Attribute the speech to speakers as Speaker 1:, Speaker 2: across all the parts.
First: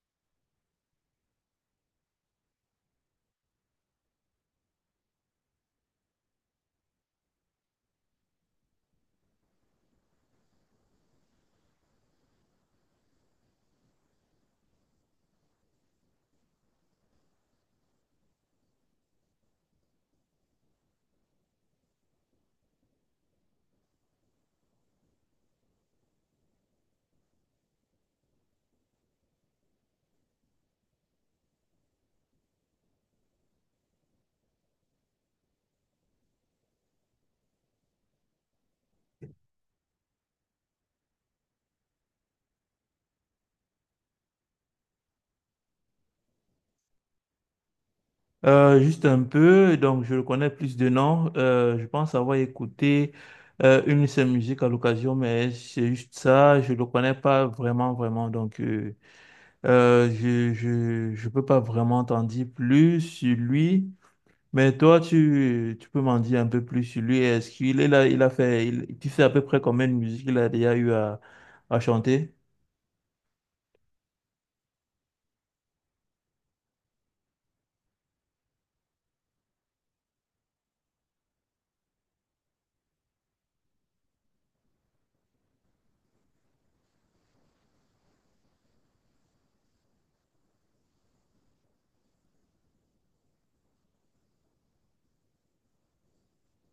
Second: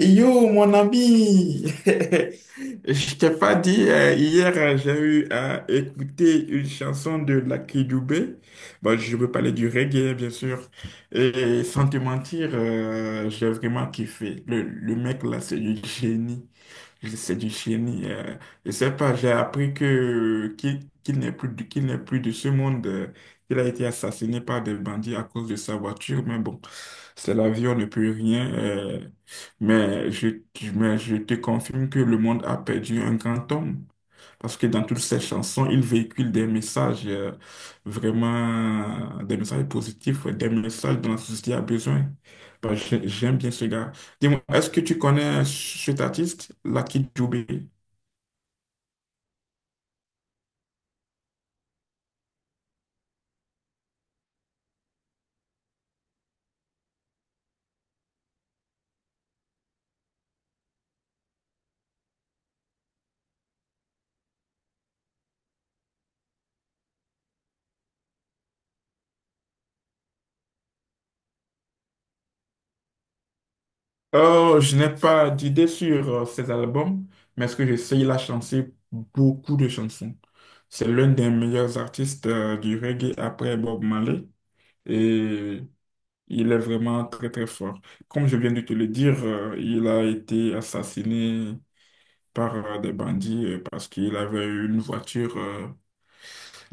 Speaker 1: Yo, mon ami, je t'ai pas dit, hier j'ai eu à écouter une chanson de Lucky Dubé. Bon, je veux parler du reggae, bien sûr. Et sans te mentir, j'ai vraiment kiffé. Le mec là, c'est du génie. C'est du génie. Je sais pas, j'ai appris que qu'il qu'il n'est plus, qu'il n'est plus de ce monde, qu'il a été assassiné par des bandits à cause de sa voiture, mais bon, c'est la vie, on ne peut rien. Mais je, mais je te confirme que le monde a perdu un grand homme. Parce que dans toutes ces chansons, il véhicule des messages vraiment, des messages positifs, ouais, des messages dont la société a besoin. Bah, j'aime bien ce gars. Dis-moi, est-ce que tu connais cet artiste, Lucky Dubé?
Speaker 2: Juste un peu, donc je le connais plus de nom. Je pense avoir écouté une de ses musiques à l'occasion, mais c'est juste ça, je le connais pas vraiment, vraiment. Donc je peux pas vraiment t'en dire plus sur lui. Mais toi, tu peux m'en dire un peu plus sur lui. Est-ce qu'il est là, il a fait, tu sais à peu près combien de musiques il a déjà eu à chanter?
Speaker 1: Oh, je n'ai pas d'idée sur ses albums, mais ce que je sais, il a chanté beaucoup de chansons. C'est l'un des meilleurs artistes du reggae après Bob Marley. Et il est vraiment très très fort. Comme je viens de te le dire, il a été assassiné par des bandits parce qu'il avait une voiture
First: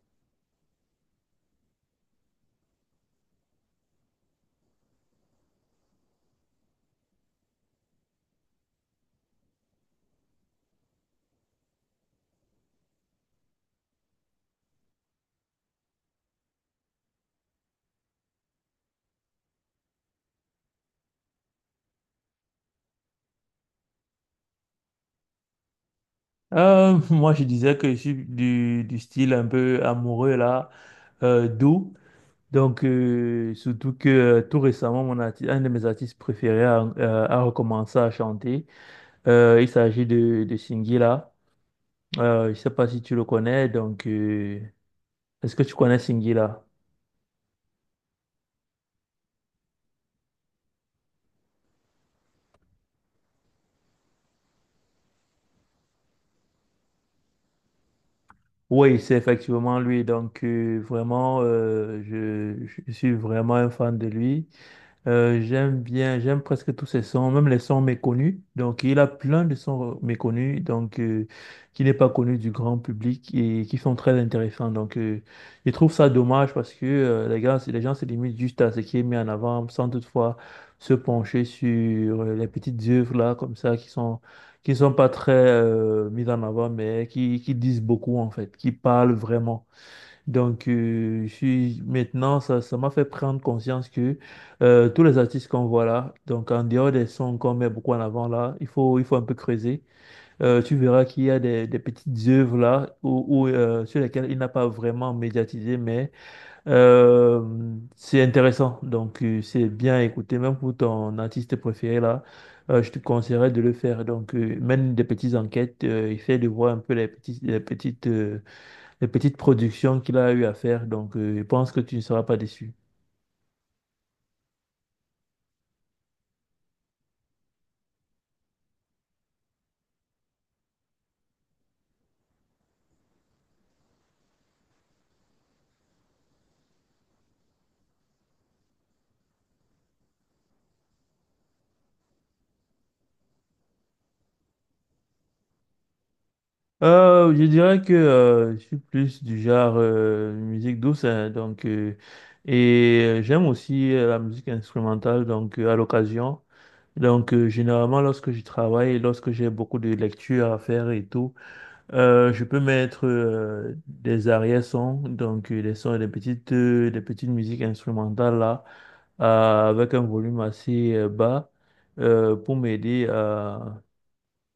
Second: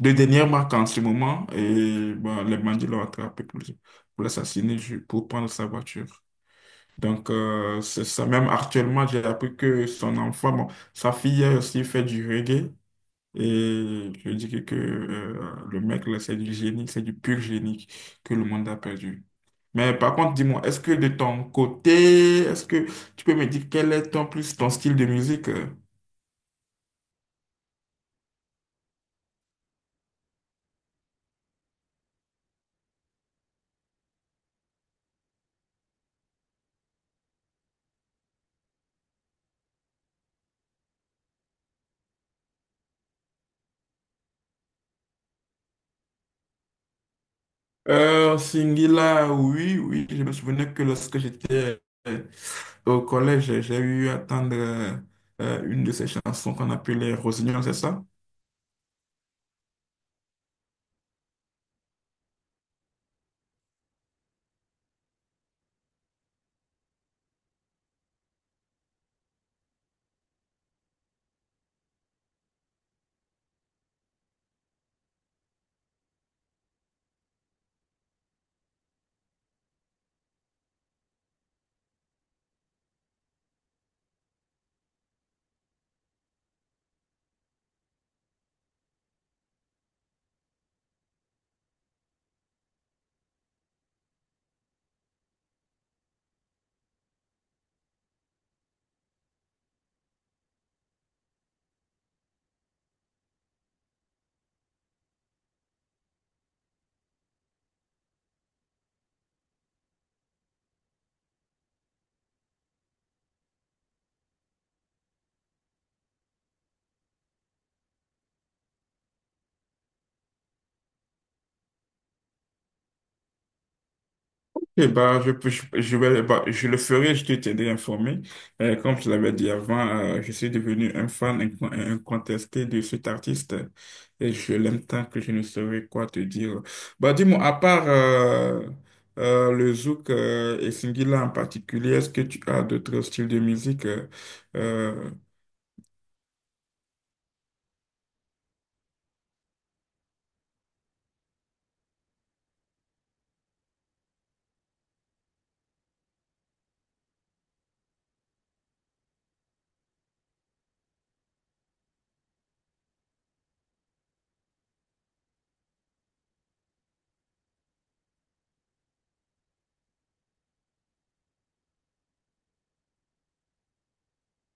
Speaker 1: de dernière marque en ce moment et bon, les bandits l'ont attrapé pour l'assassiner, pour prendre sa voiture. C'est ça. Même actuellement, j'ai appris que son enfant, bon, sa fille a aussi fait du reggae et je dis que le mec, là, c'est du génie, c'est du pur génie que le monde a perdu. Mais par contre, dis-moi, est-ce que de ton côté, est-ce que tu peux me dire quel est ton plus ton style de musique?
Speaker 2: Moi, je disais que je suis du style un peu amoureux, là, doux. Donc, surtout que tout récemment, un de mes artistes préférés a, a recommencé à chanter. Il s'agit de Singila. Je ne sais pas si tu le connais. Donc, est-ce que tu connais Singila?
Speaker 1: Singila, oui, oui, je me souvenais que lorsque j'étais euh, au collège, j'ai eu à attendre une de ces chansons qu'on appelait Rosignol, c'est ça?
Speaker 2: Oui, c'est effectivement lui. Donc, vraiment, je suis vraiment un fan de lui. J'aime bien, j'aime presque tous ses sons, même les sons méconnus. Donc, il a plein de sons méconnus, qui n'est pas connu du grand public et qui sont très intéressants. Donc, je trouve ça dommage parce que les gars, les gens se limitent juste à ce qui est mis en avant, sans toutefois se pencher sur les petites œuvres là, comme ça, qui sont pas très mises en avant, mais qui disent beaucoup en fait, qui parlent vraiment. Donc, maintenant, ça m'a fait prendre conscience que tous les artistes qu'on voit là, donc en dehors des sons qu'on met beaucoup en avant là, il faut un peu creuser. Tu verras qu'il y a des petites œuvres là où sur lesquelles il n'a pas vraiment médiatisé, mais euh, c'est intéressant. Donc, c'est bien à écouter, même pour ton artiste préféré là. Je te conseillerais de le faire. Donc, mène des petites enquêtes, essaie de voir un peu les petites productions qu'il a eu à faire. Donc, je pense que tu ne seras pas déçu.
Speaker 1: Eh ben, je vais, bah, je le ferai, je te tiendrai informé. Comme je l'avais dit avant, je suis devenu un fan incontesté de cet artiste et je l'aime tant que je ne saurais quoi te dire. Bah, dis-moi, à part le zouk et Singila en particulier, est-ce que tu as d'autres styles de musique? Euh,
Speaker 2: Je dirais que je suis plus du genre musique douce, hein, et j'aime aussi la musique instrumentale, donc à l'occasion. Donc généralement lorsque je travaille, lorsque j'ai beaucoup de lectures à faire et tout, je peux mettre des arrière-sons, des sons, des petites musiques instrumentales là. Avec un volume assez bas pour m'aider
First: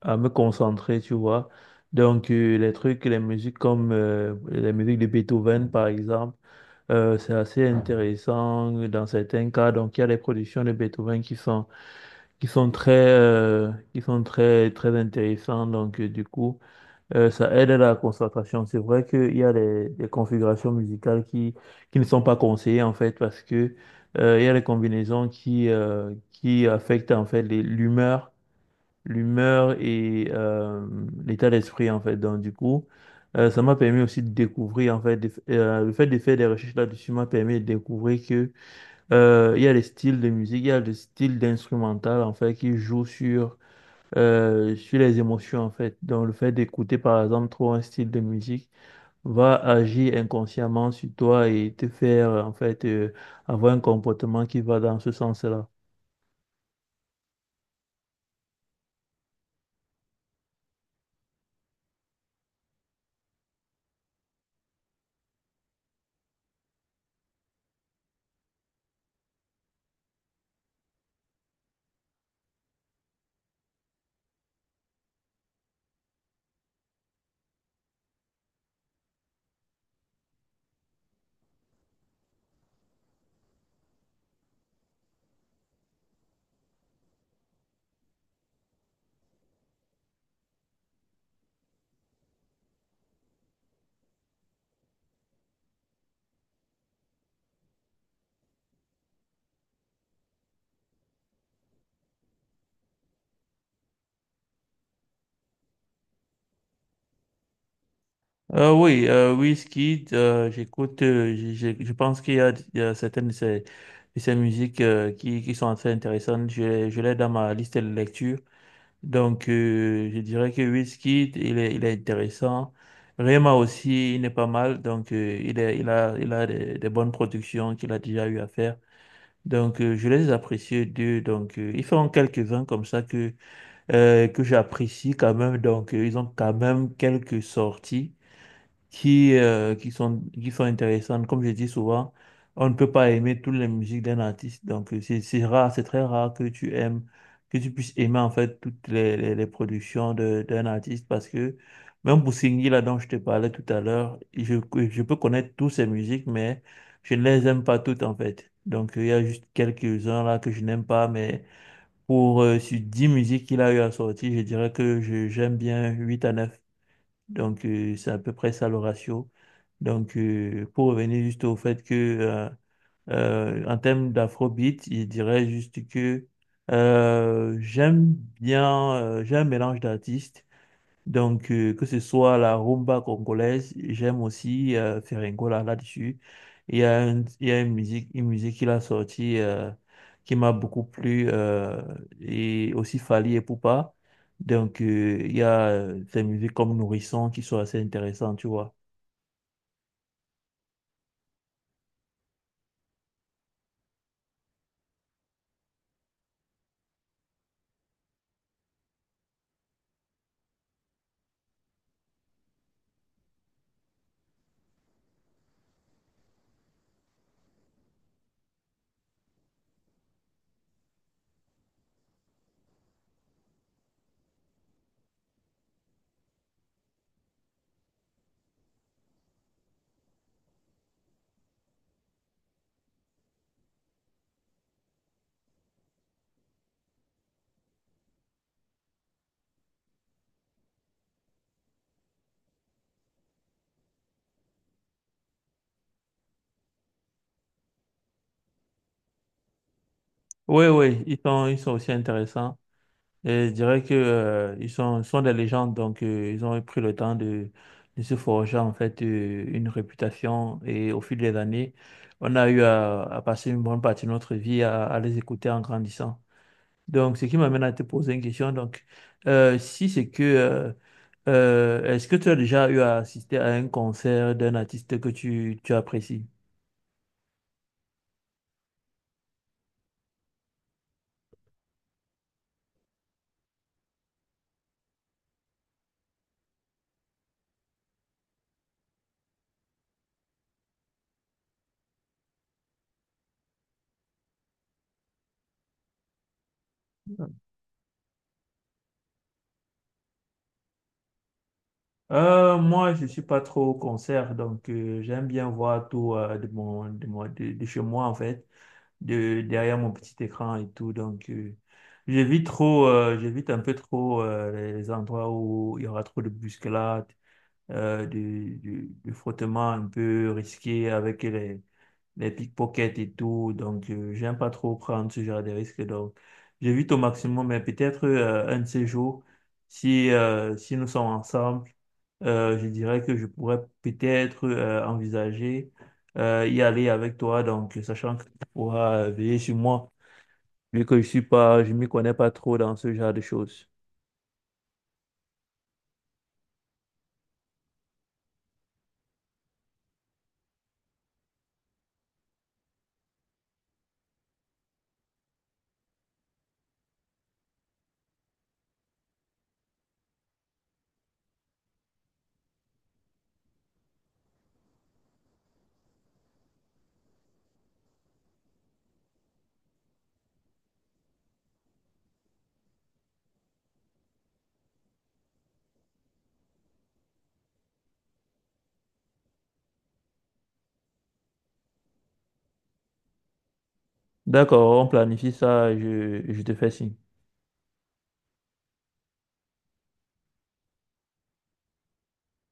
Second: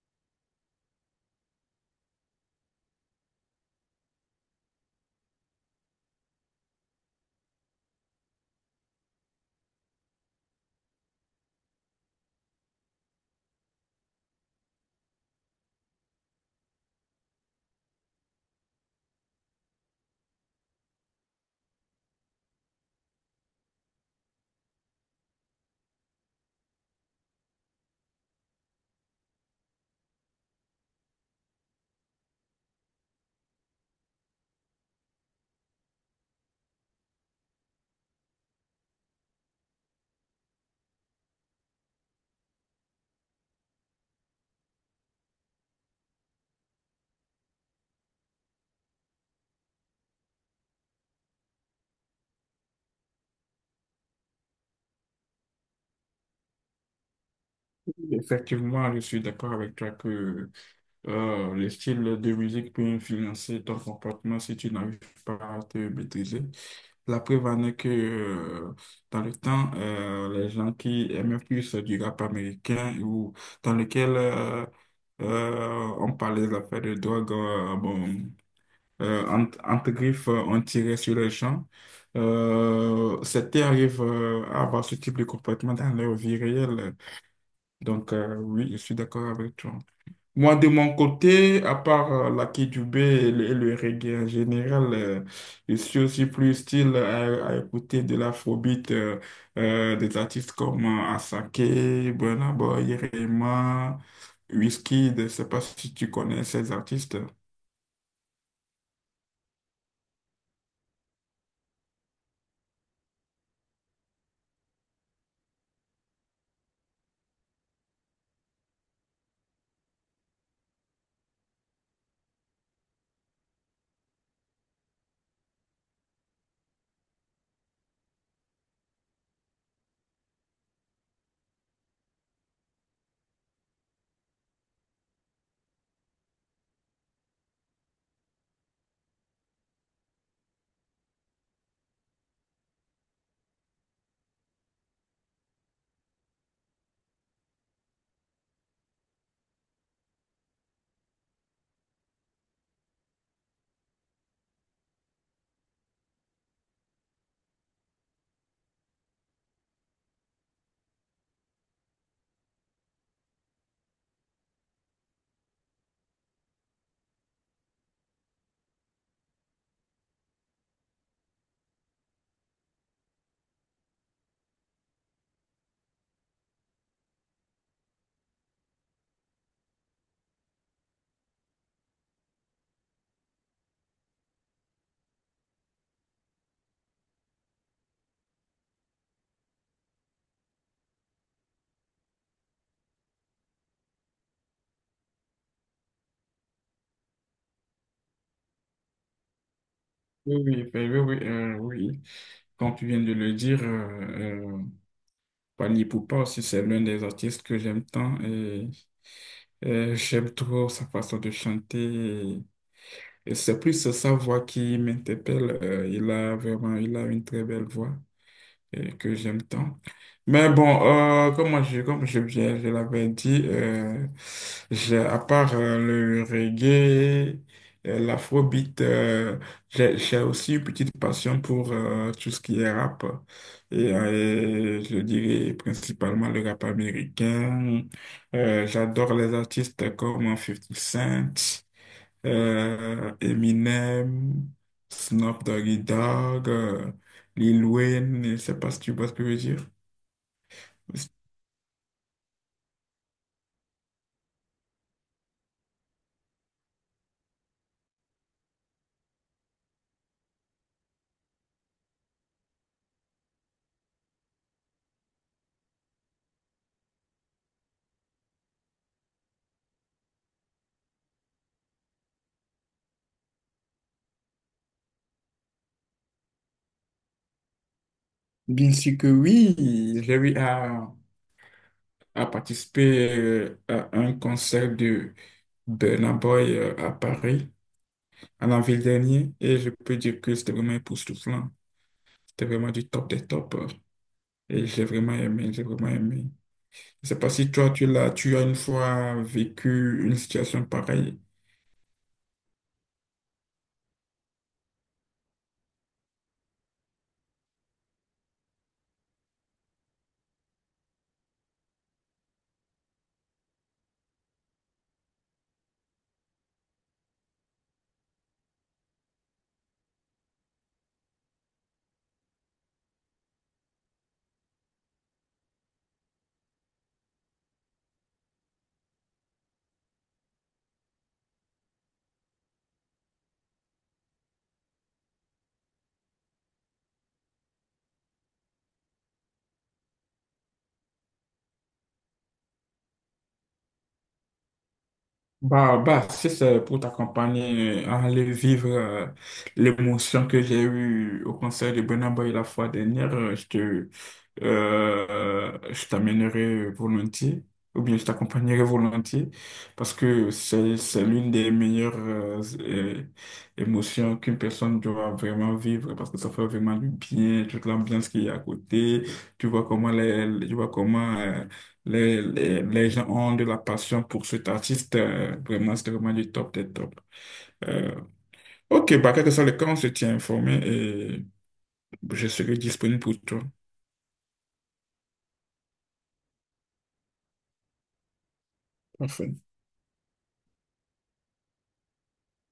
Speaker 2: à me concentrer, tu vois. Donc, les trucs, les musiques comme les musiques de Beethoven, par exemple, c'est assez intéressant dans certains cas. Donc, il y a les productions de Beethoven qui sont très, très intéressantes. Donc, du coup, ça aide à la concentration. C'est vrai qu'il y a des configurations musicales qui ne sont pas conseillées en fait parce que il y a des combinaisons qui affectent en fait l'humeur, l'humeur et l'état d'esprit en fait. Donc du coup, ça m'a permis aussi de découvrir en fait le fait de faire des recherches là-dessus m'a permis de découvrir que il y a des styles de musique, il y a des styles d'instrumental en fait qui jouent sur sur les émotions en fait. Donc le fait d'écouter par exemple trop un style de musique va agir inconsciemment sur toi et te faire en fait avoir un comportement qui va dans ce sens-là.
Speaker 1: effectivement, je suis d'accord avec toi que les styles de musique peuvent influencer ton comportement si tu n'arrives pas à te maîtriser. La preuve en est que dans le temps, les gens qui aimaient plus du rap américain ou dans lequel on parlait des affaires de drogue, bon, entre griffes, on tirait sur les gens. C'était arrive à avoir ce type de comportement dans leur vie réelle. Oui, je suis d'accord avec toi. Moi, de mon côté, à part la Kidjoubé et le reggae en général, je suis aussi plus style à écouter de l'afrobeat, des artistes comme Asake, Burna Boy, Rema, Wizkid. Je ne sais pas si tu connais ces artistes.
Speaker 2: Oui, Wizkid, j'écoute, je pense qu'il y a, il y a certaines de ces musiques qui sont assez intéressantes. Je l'ai dans ma liste de lecture. Donc, je dirais que Wizkid, il est intéressant. Rema aussi, il n'est pas mal. Donc, il est, il a des bonnes productions qu'il a déjà eu à faire. Donc, je les apprécie d'eux. Donc, ils font quelques-uns comme ça que j'apprécie quand même. Donc, ils ont quand même quelques sorties qui sont intéressantes. Comme je dis souvent, on ne peut pas aimer toutes les musiques d'un artiste. Donc, c'est rare, c'est très rare que tu aimes, que tu puisses aimer en fait toutes les productions d'un artiste parce que même pour Singhi, là dont je te parlais tout à l'heure, je peux connaître toutes ses musiques, mais je ne les aime pas toutes en fait. Donc, il y a juste quelques-uns là que je n'aime pas, mais pour sur 10 musiques qu'il a eu à sortir, je dirais que j'aime bien 8 à 9 donc, c'est à peu près ça le ratio. Donc, pour revenir juste au fait que, en termes d'afrobeat, je dirais juste que j'aime bien, j'ai un mélange d'artistes. Donc, que ce soit la rumba congolaise, j'aime aussi Ferringola là-dessus. Il y a une musique qu'il a sortie qui m'a beaucoup plu, et aussi Fally et Poupa. Donc, il y a des musiques comme Nourrisson qui sont assez intéressantes, tu vois.
Speaker 1: Oui, oui, ben oui, oui, oui. Comme tu viens de le dire, Pani Poupa aussi, c'est l'un des artistes que j'aime tant et j'aime trop sa façon de chanter. Et c'est plus sa voix qui m'interpelle. Il a vraiment, il a une très belle voix et que j'aime tant. Mais bon, comme je l'avais dit, j'ai, à part le reggae, l'afrobeat, j'ai aussi une petite passion pour tout ce qui est rap. Et je dirais principalement le rap américain. J'adore les artistes comme Fifty Cent Eminem, Snoop Doggy Dogg, Lil Wayne, je sais pas si tu vois ce que je veux dire.
Speaker 2: Oui, oui, ils sont aussi intéressants. Et je dirais que, ils sont, sont des légendes, ils ont pris le temps de se forger en fait une réputation. Et au fil des années, on a eu à passer une bonne partie de notre vie à les écouter en grandissant. Donc, ce qui m'amène à te poser une question. Donc, si c'est que, est-ce que tu as déjà eu à assister à un concert d'un artiste que tu apprécies?
Speaker 1: Bien sûr que oui, j'ai eu à participer à un concert de Burna Boy à Paris en avril dernier et je peux dire que c'était vraiment époustouflant. C'était vraiment du top des tops et j'ai vraiment aimé, j'ai vraiment aimé. Je sais pas si toi, tu l'as, tu as une fois vécu une situation pareille.
Speaker 2: Moi, je suis pas trop au concert, j'aime bien voir tout de chez moi, en fait. De, derrière mon petit écran et tout. Donc, j'évite trop, j'évite un peu trop les endroits où il y aura trop de bousculades, du frottement un peu risqué avec les pickpockets et tout. Donc, j'aime pas trop prendre ce genre de risques. Donc, j'évite au maximum, mais peut-être un de ces jours, si, si nous sommes ensemble, je dirais que je pourrais peut-être envisager y aller avec toi, donc sachant que tu pourras veiller sur moi, vu que je suis pas, je m'y connais pas trop dans ce genre de choses.
Speaker 1: Bah, bah, si c'est pour t'accompagner à aller vivre l'émotion que j'ai eue au concert de Burna Boy la fois dernière, je t'amènerai volontiers, ou bien je t'accompagnerai volontiers, parce que c'est l'une des meilleures émotions qu'une personne doit vraiment vivre, parce que ça fait vraiment du bien, toute l'ambiance qu'il y a à côté, tu vois comment les, tu vois comment, les, les gens ont de la passion pour cet artiste, vraiment, c'est vraiment du top des top. Euh, ok, bah, quel que soit le cas, on se tient informé et je serai disponible pour toi.
Speaker 2: D'accord, on planifie ça, je te fais signe.
Speaker 1: Parfait.